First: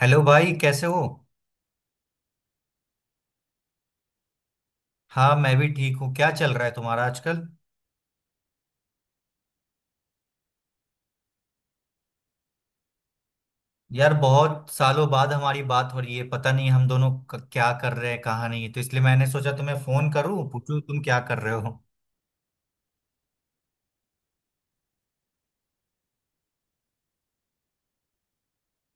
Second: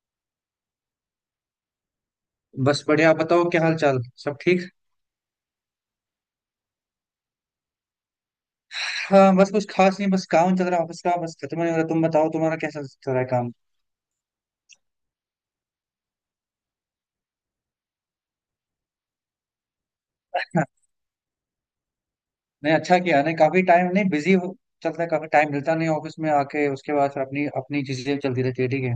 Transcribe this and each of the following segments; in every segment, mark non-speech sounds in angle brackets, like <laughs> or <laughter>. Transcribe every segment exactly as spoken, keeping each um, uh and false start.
Hello भाई, कैसे हो? बस बढ़िया। आप बताओ क्या हाल चाल। सब ठीक। हाँ, मैं भी ठीक हूँ। क्या चल रहा है तुम्हारा आजकल? हाँ, बस कुछ खास नहीं, बस काम चल रहा है ऑफिस का, बस खत्म नहीं हो रहा। तुम बताओ तुम्हारा कैसा चल रहा है काम। यार, बहुत सालों बाद हमारी बात हो रही है। पता नहीं हम दोनों क- क्या कर रहे हैं, कहाँ, नहीं तो। इसलिए मैंने सोचा तुम्हें फोन करूँ, पूछूं <laughs> तुम क्या कर रहे हो। नहीं, अच्छा किया। नहीं, काफी टाइम, नहीं बिजी हो। चलता है। काफी टाइम मिलता नहीं, ऑफिस में आके उसके बाद फिर अपनी अपनी चीजें चलती रहती है। ठीक है।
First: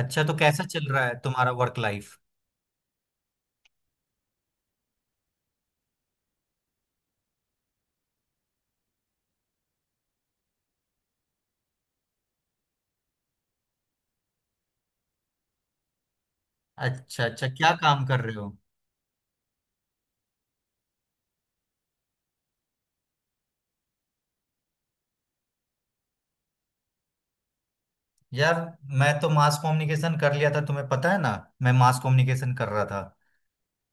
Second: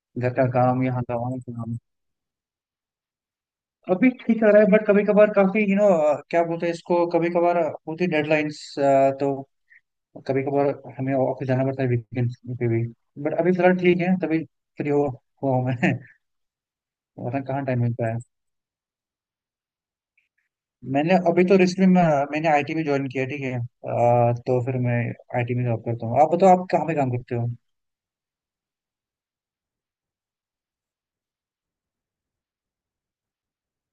अच्छा, घर तो का कैसा काम, चल यहाँ रहा का है वहाँ तुम्हारा का काम। Work life? अभी ठीक चल रहा है, बट कभी कभार काफी यू नो, क्या बोलते हैं इसको, कभी कभार होती डेडलाइंस, तो कभी कभार हमें ऑफिस जाना पड़ता है वीकेंड पे भी। बट अभी फिलहाल ठीक है, तभी फ्री हो हुआ हूँ मैं। <laughs> अच्छा वरना अच्छा, कहाँ क्या टाइम काम मिलता है। कर रहे हो? मैंने अभी तो रिसेंटली में मैंने आईटी में ज्वाइन किया। ठीक है, अ, तो फिर मैं आईटी में जॉब करता हूँ। आप बताओ आप कहाँ पे काम करते हो। यार, मैं तो मास कम्युनिकेशन कर लिया था, तुम्हें पता है ना। मैं मास कम्युनिकेशन कर रहा था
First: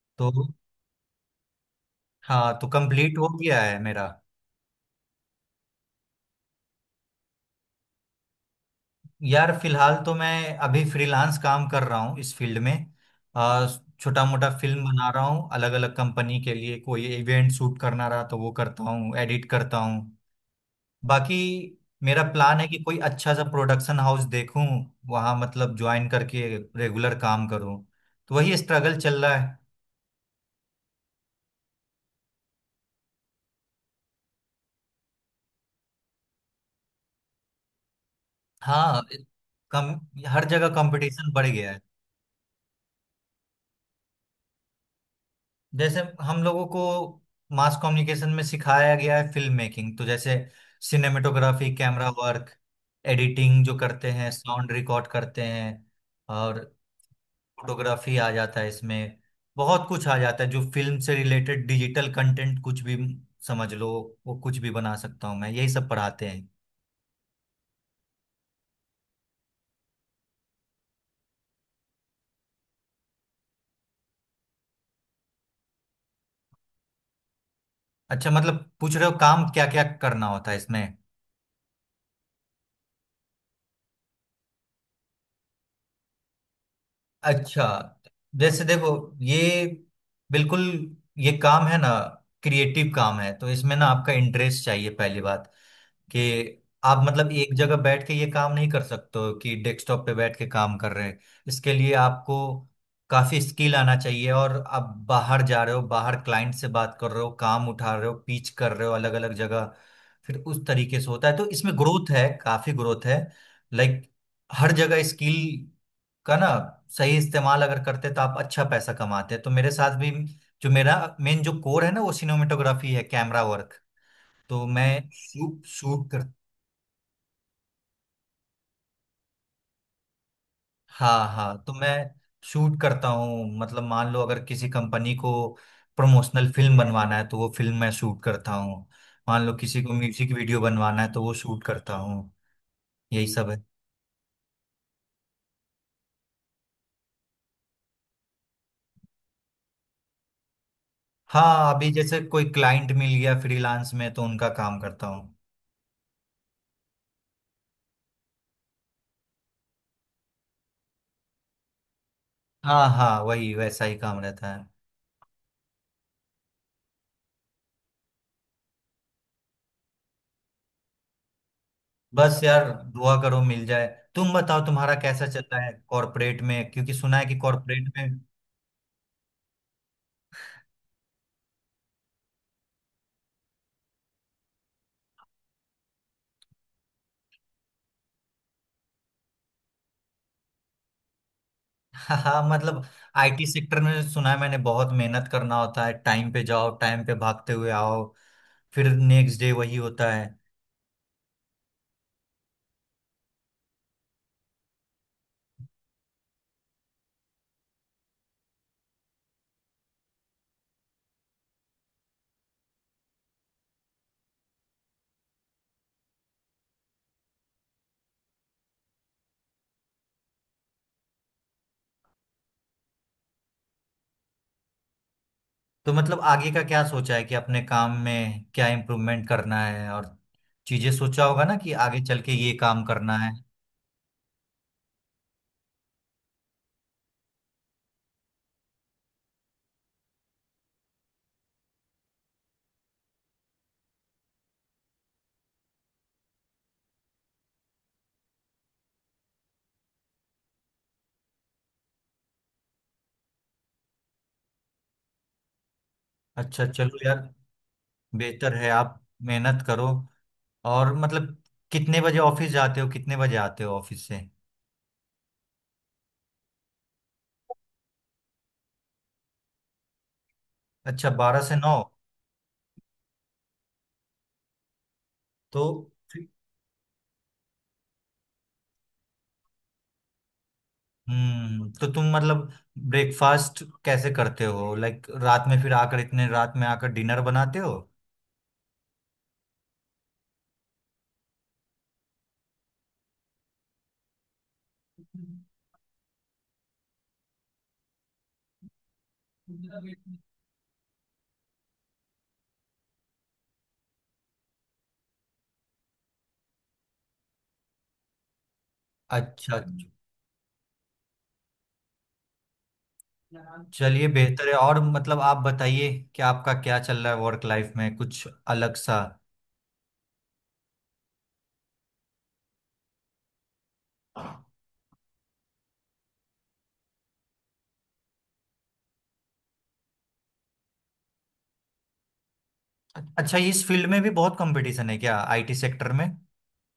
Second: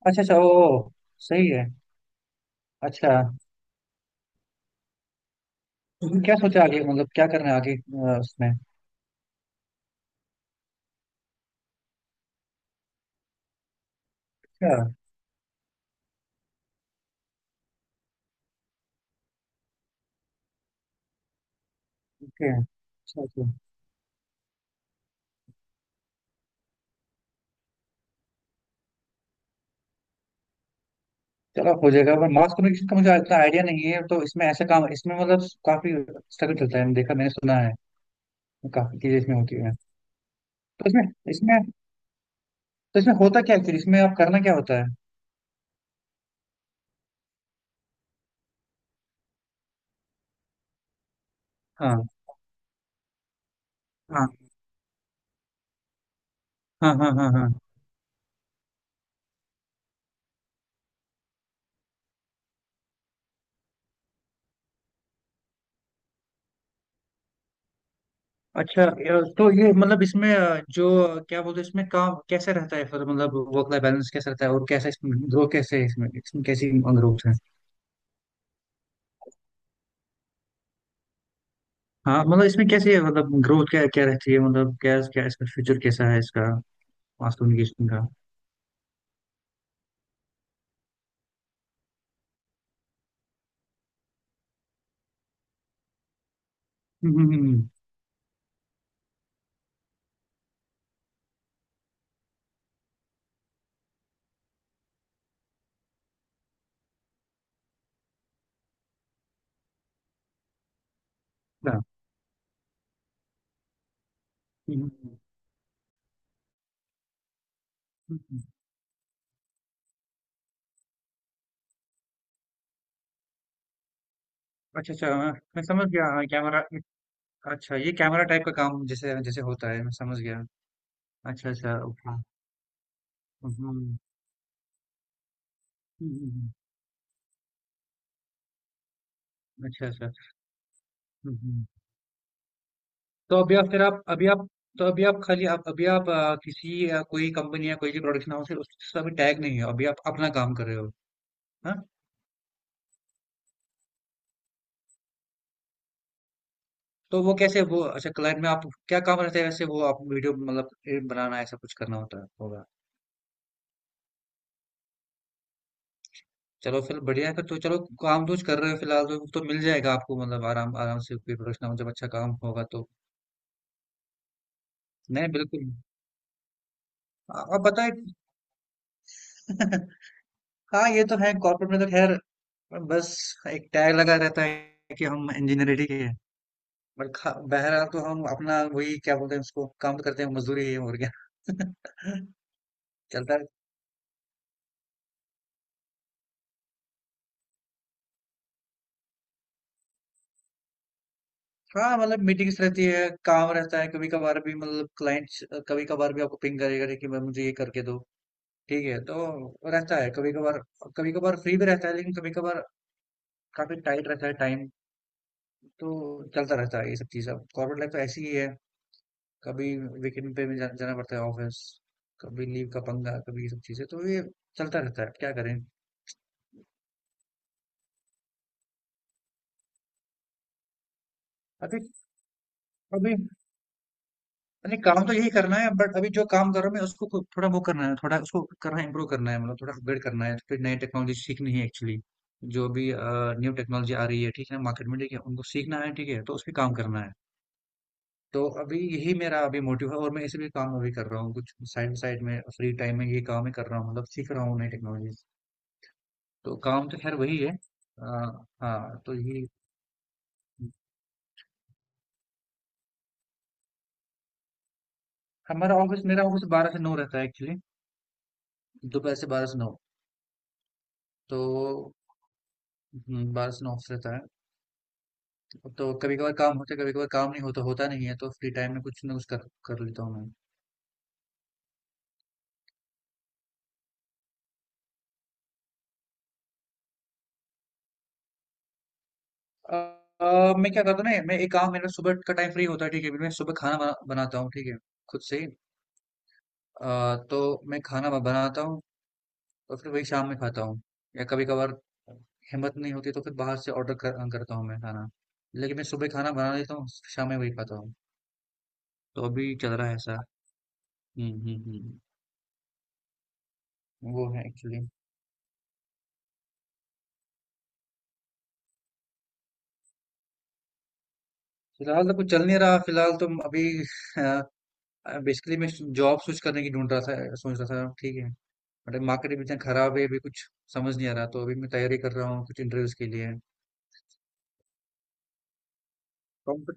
अच्छा तो। अच्छा, ओ। सही है। हाँ, तो अच्छा, कंप्लीट हो गया है मेरा। तुमने क्या सोचा आगे, मतलब क्या करना है आगे अ, उसमें। यार, फिलहाल तो मैं अभी फ्रीलांस काम कर रहा हूँ इस फील्ड में। छोटा मोटा अच्छा, फिल्म बना रहा हूँ अलग अलग कंपनी के लिए। कोई इवेंट शूट करना रहा तो वो करता हूँ, एडिट करता हूँ। बाकी, मेरा ओके। प्लान है कि कोई अच्छा अच्छा सा अच्छा। प्रोडक्शन हाउस देखूँ, वहाँ मतलब ज्वाइन करके रेगुलर काम करूँ। तो वही स्ट्रगल चल रहा है। चलो हो जाएगा। पर मास कम्युनिकेशन का मुझे इतना आइडिया नहीं है, तो इसमें ऐसा काम, इसमें मतलब काफी स्ट्रगल चलता है, मैंने देखा, मैंने सुना है। काफी हाँ, चीजें इसमें होती है। कम। हर जगह तो इसमें कंपटीशन बढ़ इसमें गया है। तो इसमें होता क्या एक्चुअली, इसमें आप करना क्या होता है। जैसे हम लोगों को मास कम्युनिकेशन में सिखाया गया है फिल्म मेकिंग। तो जैसे सिनेमेटोग्राफी, हाँ, कैमरा वर्क, एडिटिंग जो करते हाँ, हैं, साउंड रिकॉर्ड करते हैं, और हाँ, हाँ, हाँ, हाँ। फोटोग्राफी आ जाता है इसमें। बहुत कुछ आ जाता है जो फिल्म से रिलेटेड, डिजिटल कंटेंट कुछ भी, समझ लो, वो कुछ भी बना सकता हूँ मैं। यही सब पढ़ाते हैं। अच्छा। अ, तो ये मतलब इसमें, अ, जो, अ, क्या बोलते हैं, इसमें काम कैसे रहता है फिर, मतलब वर्क लाइफ बैलेंस कैसे रहता है, और कैसे इसमें ग्रोथ कैसे है, इसमें इसमें कैसी ग्रोथ है। अच्छा, मतलब पूछ रहे हो काम क्या क्या करना होता है इसमें? हाँ, मतलब इसमें कैसी है, मतलब ग्रोथ क्या क्या रहती है, मतलब क्या क्या इसका फ्यूचर कैसा है इसका, मास अच्छा, कम्युनिकेशन का। जैसे देखो ये, बिल्कुल, ये काम है ना, क्रिएटिव काम है, तो इसमें ना आपका इंटरेस्ट चाहिए पहली बात। कि आप हम्म, मतलब हम्म, एक हम्म। जगह बैठ के ये काम नहीं कर सकते हो कि डेस्कटॉप पे बैठ के काम कर रहे हैं। इसके लिए आपको काफी स्किल आना चाहिए, और आप बाहर जा रहे हो, बाहर क्लाइंट से बात कर रहे हो, काम उठा रहे हो, पिच कर रहे हो अलग अलग जगह। फिर उस तरीके से होता है। तो इसमें अच्छा। ग्रोथ है, काफी ग्रोथ है। लाइक हर हम्म, हम्म, जगह हम्म। स्किल का ना सही इस्तेमाल अगर करते हम्म, तो आप हम्म। अच्छा पैसा कमाते हैं। तो मेरे साथ भी जो मेरा मेन जो कोर है ना वो सिनेमेटोग्राफी है, कैमरा वर्क। तो मैं अच्छा अच्छा, मैं मैं शूट समझ गया, शूट। हाँ, कैमरा। अच्छा, ये कैमरा टाइप का काम जैसे जैसे होता है, मैं समझ गया। हाँ अच्छा हाँ, तो अच्छा, मैं ओके। हम्म। शूट करता हूँ, मतलब हम्म, मान लो अगर किसी कंपनी को हम्म, हम्म। प्रमोशनल फिल्म बनवाना है तो वो फिल्म मैं शूट करता हूँ। मान लो किसी अच्छा को अच्छा। म्यूजिक वीडियो बनवाना है तो वो हम्म, शूट हम्म। करता हूँ। यही तो सब अभी है। आप फिर आप अभी आप तो अभी आप खाली आप अभी आप आ, किसी आ, कोई कंपनी या कोई भी प्रोडक्शन हाउस है उससे अभी टैग नहीं हो, अभी आप अपना काम कर रहे हो। हाँ, हाँ। अभी जैसे कोई क्लाइंट मिल गया फ्रीलांस में तो उनका काम करता हूँ। तो वो कैसे, वो अच्छा, क्लाइंट में आप क्या काम रहता है वैसे, वो आप वीडियो मतलब ए, बनाना ऐसा कुछ करना होता है, होगा। हाँ हाँ, वही वैसा ही काम रहता है। चलो फिर बढ़िया है, फिर तो चलो, काम तो कुछ कर रहे हो फिलहाल तो तो मिल जाएगा आपको, मतलब आराम आराम से कोई प्रोडक्शन हाउस जब अच्छा काम बस होगा यार, तो। दुआ करो मिल जाए। तुम बताओ तुम्हारा कैसा नहीं, चल रहा बिल्कुल। है कॉरपोरेट में? क्योंकि सुना है कि आ- आप कॉरपोरेट बताए। में। <laughs> हाँ, ये तो है कॉर्पोरेट में, तो खैर बस एक टैग लगा रहता है कि हम इंजीनियरिंग के, और खा बहरहाल तो हम अपना वही, क्या बोलते हैं उसको, काम करते हैं, मजदूरी है और क्या। हाँ हाँ, मतलब <laughs> चलता है। आई टी सेक्टर में सुना है मैंने बहुत मेहनत करना होता है। टाइम पे जाओ, टाइम पे भागते हुए आओ, फिर नेक्स्ट डे वही होता है। हाँ, मतलब मीटिंग्स रहती है, काम रहता है। कभी कभार भी मतलब क्लाइंट्स कभी कभार भी आपको पिंग करेगा कि मैं मुझे ये करके दो। ठीक है, तो रहता है कभी कभार। कभी कभार फ्री भी रहता है, लेकिन कभी कभार काफी टाइट रहता है टाइम। तो चलता रहता है ये सब चीज़, अब कॉर्पोरेट लाइफ तो ऐसी ही है। कभी वीकेंड पे भी जा, जाना पड़ता है ऑफिस, कभी लीव का पंगा, कभी ये सब चीज़ें, तो ये चलता रहता है, क्या करें। तो मतलब आगे का क्या सोचा है कि अपने काम में क्या इम्प्रूवमेंट करना है, और चीजें सोचा होगा ना कि अभी आगे चल के ये काम अभी करना है। नहीं, काम तो यही करना है, बट अभी जो काम कर रहा हूँ मैं उसको खुद थोड़ा वो करना है, थोड़ा उसको करना है, इम्प्रूव करना है, मतलब थोड़ा अपग्रेड करना है, फिर नई टेक्नोलॉजी सीखनी है एक्चुअली। जो भी न्यू टेक्नोलॉजी आ रही है ठीक है मार्केट में, ठीक है उनको सीखना है, ठीक है तो उस पर काम करना है। तो अभी यही मेरा अभी मोटिव है, और मैं इसी पे काम अभी कर रहा हूँ, कुछ साइड बाई साइड में फ्री टाइम में ये काम ही कर रहा हूँ, मतलब सीख रहा हूँ नई टेक्नोलॉजी। तो अच्छा, काम चलो तो खैर यार। वही है। अ, बेहतर है, आप हाँ तो ये। मेहनत करो। और मतलब कितने बजे ऑफिस जाते हो, कितने बजे आते हो ऑफिस से? हमारा ऑफिस मेरा ऑफिस बारह से नौ रहता है एक्चुअली, दोपहर से बारह से नौ। अच्छा, बारह से नौ। तो हम्म, बारह से नौ ऑफिस रहता है। तो तो कभी कभार काम होता है, कभी कभार काम नहीं होता, होता नहीं है, तो फ्री टाइम में कुछ ना कुछ कर कर लेता हूँ मैं। हम्म, तो तुम मतलब ब्रेकफास्ट कैसे करते हो? लाइक रात में फिर आकर, इतने रात में आकर डिनर बनाते हो? अ, अ, मैं क्या करता हूँ ना, मैं एक काम, मेरा सुबह का टाइम फ्री होता है ठीक है, मैं सुबह खाना बना, बनाता हूँ ठीक है, खुद से ही। अ, तो मैं खाना ब- बनाता हूँ, और फिर वही शाम में खाता हूँ, या कभी कभार हिम्मत नहीं होती तो फिर बाहर से ऑर्डर कर, करता हूँ मैं खाना, लेकिन मैं सुबह खाना बना लेता हूँ, शाम में वही खाता हूँ। तो अच्छा अभी चल रहा अच्छा। है ऐसा। हम्म, हम्म, हम्म। चलिए वो है बेहतर है। और एक्चुअली, मतलब आप बताइए कि आपका क्या चल रहा है वर्क लाइफ में, कुछ अलग सा? फिलहाल तो कुछ चल नहीं रहा, फिलहाल तो अभी। <laughs> बेसिकली मैं जॉब स्विच करने की ढूंढ रहा था, सोच रहा था ठीक है, बट मार्केट भी इतना खराब है, अभी कुछ समझ नहीं आ रहा, तो अभी मैं तैयारी कर रहा हूँ कुछ इंटरव्यूज के लिए। अच्छा, इस फील्ड में भी बहुत कंपटीशन है क्या, आई टी सेक्टर में? कॉम्प-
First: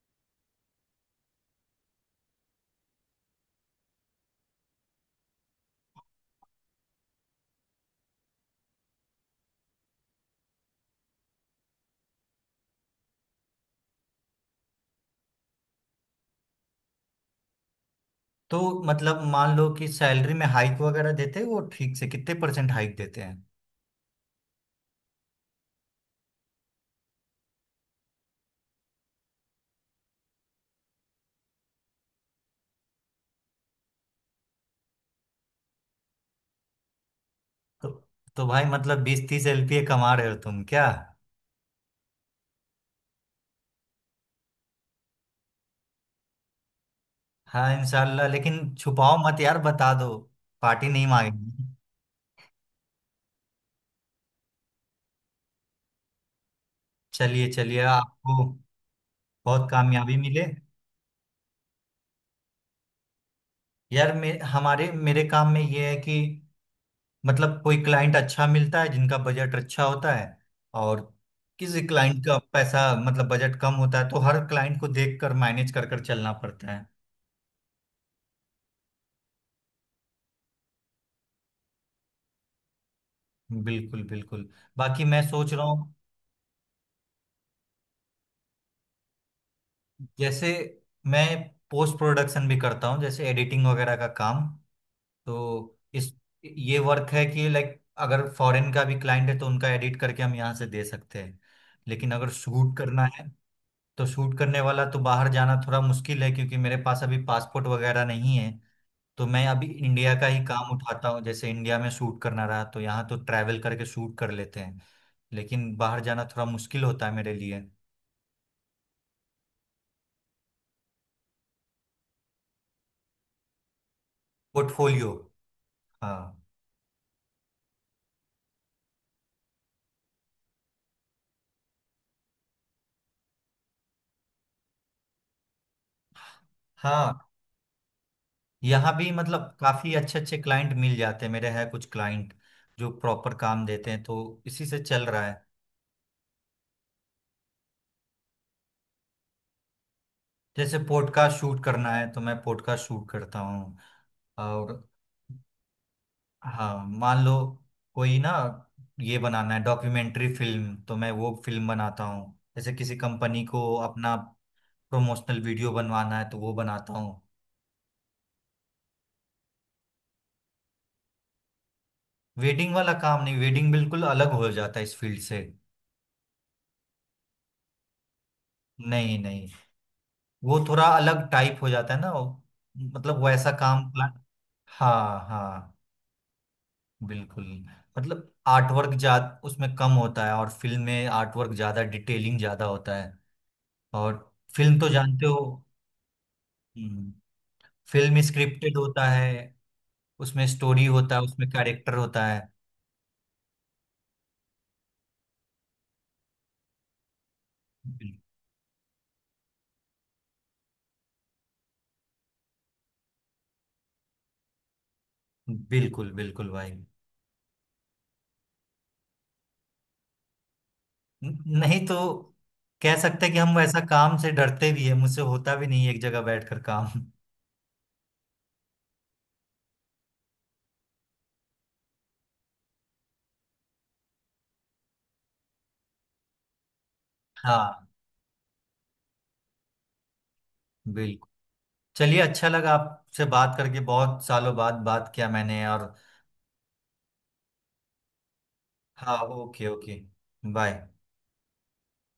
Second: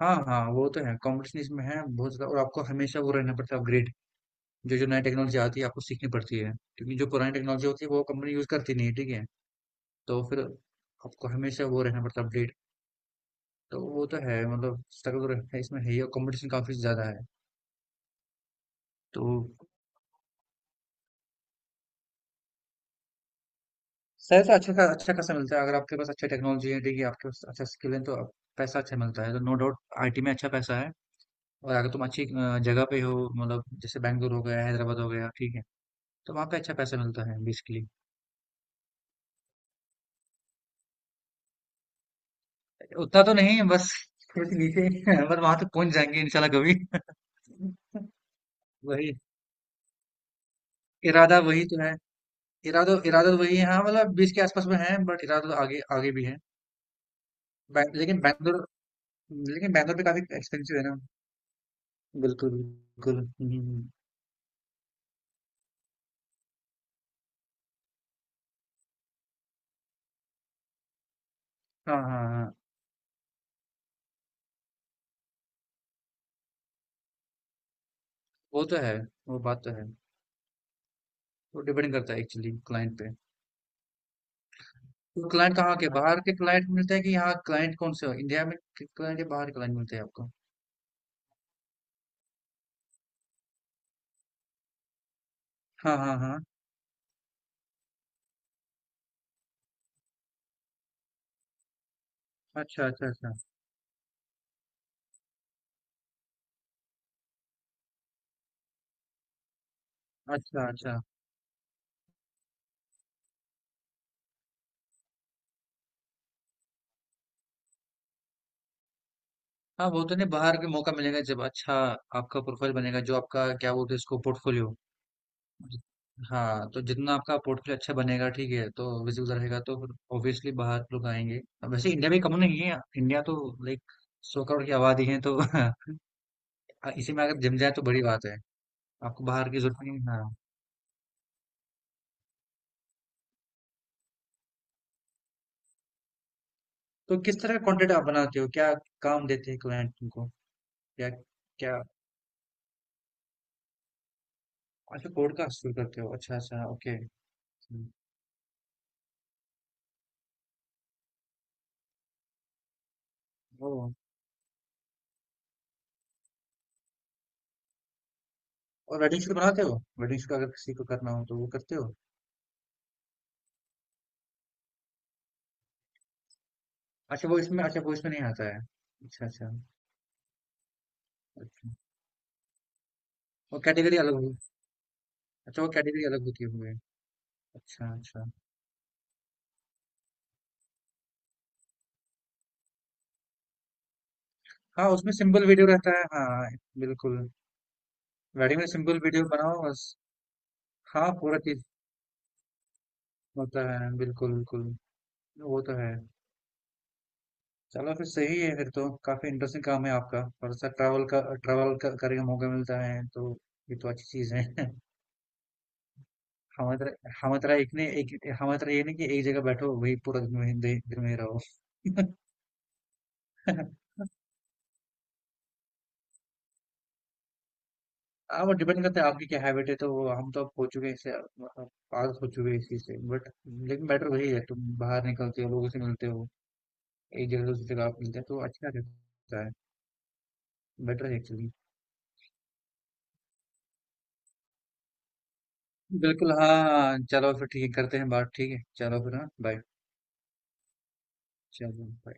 हाँ हाँ, वो तो है, कंपटीशन इसमें है बहुत ज़्यादा, और आपको हमेशा वो रहना पड़ता है अपग्रेड। जो जो नई टेक्नोलॉजी आती है आपको सीखनी पड़ती है, क्योंकि जो पुरानी टेक्नोलॉजी होती है वो कंपनी यूज़ करती नहीं है, ठीक है। तो फिर आपको हमेशा वो रहना पड़ता है अपडेट। तो वो तो है, मतलब स्ट्रगल है इसमें है ही, और कंपटीशन काफ़ी ज़्यादा है। तो मतलब तो मान लो कि सैलरी में हाइक वगैरह देते हैं वो ठीक से कितने परसेंट हाइक देते हैं? सैलरी अच्छा खा अच्छा खासा मिलता है, अगर आपके पास अच्छी टेक्नोलॉजी है, देखिए आपके पास अच्छा स्किल है तो आप- पैसा अच्छा मिलता है, तो नो डाउट आईटी में अच्छा पैसा है। और अगर तुम अच्छी अ, जगह पे हो, मतलब जैसे बैंगलोर हो गया, हैदराबाद हो गया, ठीक है, तो वहाँ पे अच्छा पैसा मिलता है बेसिकली। तो तो भाई, मतलब बीस तीस एल पी ए कमा रहे हो तुम क्या? उतना तो नहीं, बस थोड़े से नीचे। <laughs> बस वहां तक पहुंच जाएंगे इंशाल्लाह कभी। हाँ <laughs> इंशाल्लाह, लेकिन वही छुपाओ मत यार, बता दो। पार्टी नहीं इरादा वही मांगेंगे। तो है, इरादा इरादा तो वही है। हाँ, मतलब बीस के आसपास में है, बट इरादा तो आगे आगे भी है। चलिए चलिए, बै- लेकिन आपको बैंगलोर बहुत लेकिन बैंगलोर भी कामयाबी काफी मिले। एक्सपेंसिव है ना। बिल्कुल बिल्कुल। हम्म, हम्म, हम्म। यार, मे, हमारे मेरे काम में ये है कि मतलब कोई क्लाइंट अच्छा मिलता है जिनका बजट अच्छा होता है, और किसी हाँ, क्लाइंट हाँ, का हाँ, पैसा मतलब बजट कम होता है, तो हर क्लाइंट को देख कर मैनेज कर कर चलना पड़ता है। वो तो है, वो बात तो है। वो डिपेंड करता है एक्चुअली क्लाइंट पे। बिल्कुल बिल्कुल। बाकी मैं तो सोच क्लाइंट रहा कहाँ के, हूँ, बाहर के क्लाइंट मिलते हैं कि यहाँ क्लाइंट कौन से हो? इंडिया में क्लाइंट, या बाहर क्लाइंट मिलते हैं आपको? जैसे मैं पोस्ट प्रोडक्शन भी करता हूँ, जैसे एडिटिंग वगैरह का काम। तो हाँ, इस हाँ, हाँ। ये वर्क है कि लाइक अगर फॉरेन का भी क्लाइंट है तो उनका एडिट करके हम यहाँ से दे सकते हैं। लेकिन अगर शूट अच्छा, करना अच्छा, है अच्छा। तो शूट करने वाला तो बाहर जाना थोड़ा मुश्किल है, क्योंकि मेरे पास अभी पासपोर्ट वगैरह नहीं है। तो मैं अभी इंडिया का ही अच्छा, काम अच्छा। उठाता हूँ। जैसे इंडिया में शूट करना रहा तो यहाँ तो ट्रैवल करके शूट कर लेते हैं। लेकिन बाहर जाना थोड़ा मुश्किल होता है मेरे लिए। हाँ, वो तो नहीं, बाहर के मौका मिलेगा जब अच्छा आपका प्रोफाइल बनेगा, जो आपका क्या बोलते हैं इसको, पोर्टफोलियो। पोर्टफोलियो, हाँ हाँ, तो जितना आपका पोर्टफोलियो अच्छा बनेगा ठीक है, तो विजिबल रहेगा, तो फिर ऑब्वियसली बाहर लोग आएंगे। अब वैसे इंडिया भी कम नहीं है, इंडिया तो लाइक 100 करोड़ की आबादी है तो। <laughs> इसी हाँ। में अगर जम जाए तो बड़ी बात है। यहाँ भी आपको मतलब बाहर की जरूरत काफी नहीं है, अच्छे हाँ। अच्छे क्लाइंट मिल जाते हैं, मेरे हैं कुछ क्लाइंट जो प्रॉपर काम देते हैं, तो इसी से चल रहा है। तो किस तरह का कंटेंट आप बनाते हो, क्या काम देते हैं क्लाइंट को। जैसे क्या, पॉडकास्ट शूट क्या। करना है तो मैं पॉडकास्ट शूट करता हूँ। और अच्छा, पॉडकास्ट शुरू करते हो, अच्छा अच्छा, हाँ, ओके। मान लो कोई ना, ये बनाना है डॉक्यूमेंट्री फिल्म तो मैं वो फिल्म बनाता हूँ। जैसे किसी कंपनी को ओ। अपना प्रमोशनल वीडियो बनवाना है तो वो बनाता हूँ। और वेडिंग शूट बनाते हो, वेडिंग शूट अगर किसी को करना हो तो वो करते हो? वेडिंग वाला काम नहीं, वेडिंग बिल्कुल अलग हो जाता है इस फील्ड से। अच्छा वो इसमें अच्छा, वो इसमें नहीं आता है। नहीं अच्छा नहीं। अच्छा। वो- थोड़ा अलग टाइप हो अच्छा, जाता है ना वो- मतलब वैसा वो काम कैटेगरी प्लान। अलग होगी। हाँ अच्छा, वो हाँ। कैटेगरी अलग होती होगी। बिल्कुल। अच्छा अच्छा। मतलब आर्टवर्क जा उसमें कम होता है, और फिल्म में आर्टवर्क ज्यादा, डिटेलिंग ज्यादा होता है। और फिल्म हाँ, तो उसमें जानते हो, सिंपल वीडियो रहता है, हाँ, हम्म। बिल्कुल। फिल्म वेडिंग में स्क्रिप्टेड सिंपल होता वीडियो है, बनाओ बस। उसमें स्टोरी हाँ, होता है, पूरा उसमें चीज कैरेक्टर होता है। होता है, बिल्कुल बिल्कुल, वो तो है। चलो फिर बिल- सही है, फिर तो काफी इंटरेस्टिंग काम है आपका, और सर ट्रैवल का ट्रैवल का, करने का मौका मिलता है तो ये तो अच्छी चीज है। <laughs> बिल्कुल बिल्कुल भाई। हमारी तरह हमारी तरह एक ने एक हमारी तरह ये नहीं कि एक जगह बैठो वही पूरा दिन वहीं दे- दिन में रहो। न- नहीं तो, कह सकते हैं कि हम वैसा <laughs> काम से डरते भी है, मुझसे होता भी नहीं है एक जगह बैठकर काम। हाँ, वो डिपेंड करता है आपकी क्या हैबिट है, तो वो हम तो अब हो चुके हैं इससे, मतलब आदत हो चुकी है इस चीज से, बट लेकिन बेटर वही है, तुम बाहर निकलते हो, लोगों से मिलते हो, एक जगह से दूसरी जगह हाँ। आप मिलते हैं तो अच्छा रहता है। बेटर है बिल्कुल। एक्चुअली। चलिए, अच्छा लगा आपसे बात करके, बहुत सालों बाद बात किया मैंने। और बिल्कुल। हाँ, चलो फिर ठीक है, करते हैं बात, ठीक है, चलो फिर, हाँ, हाँ, बाय। Okay okay, bye. चलो bye।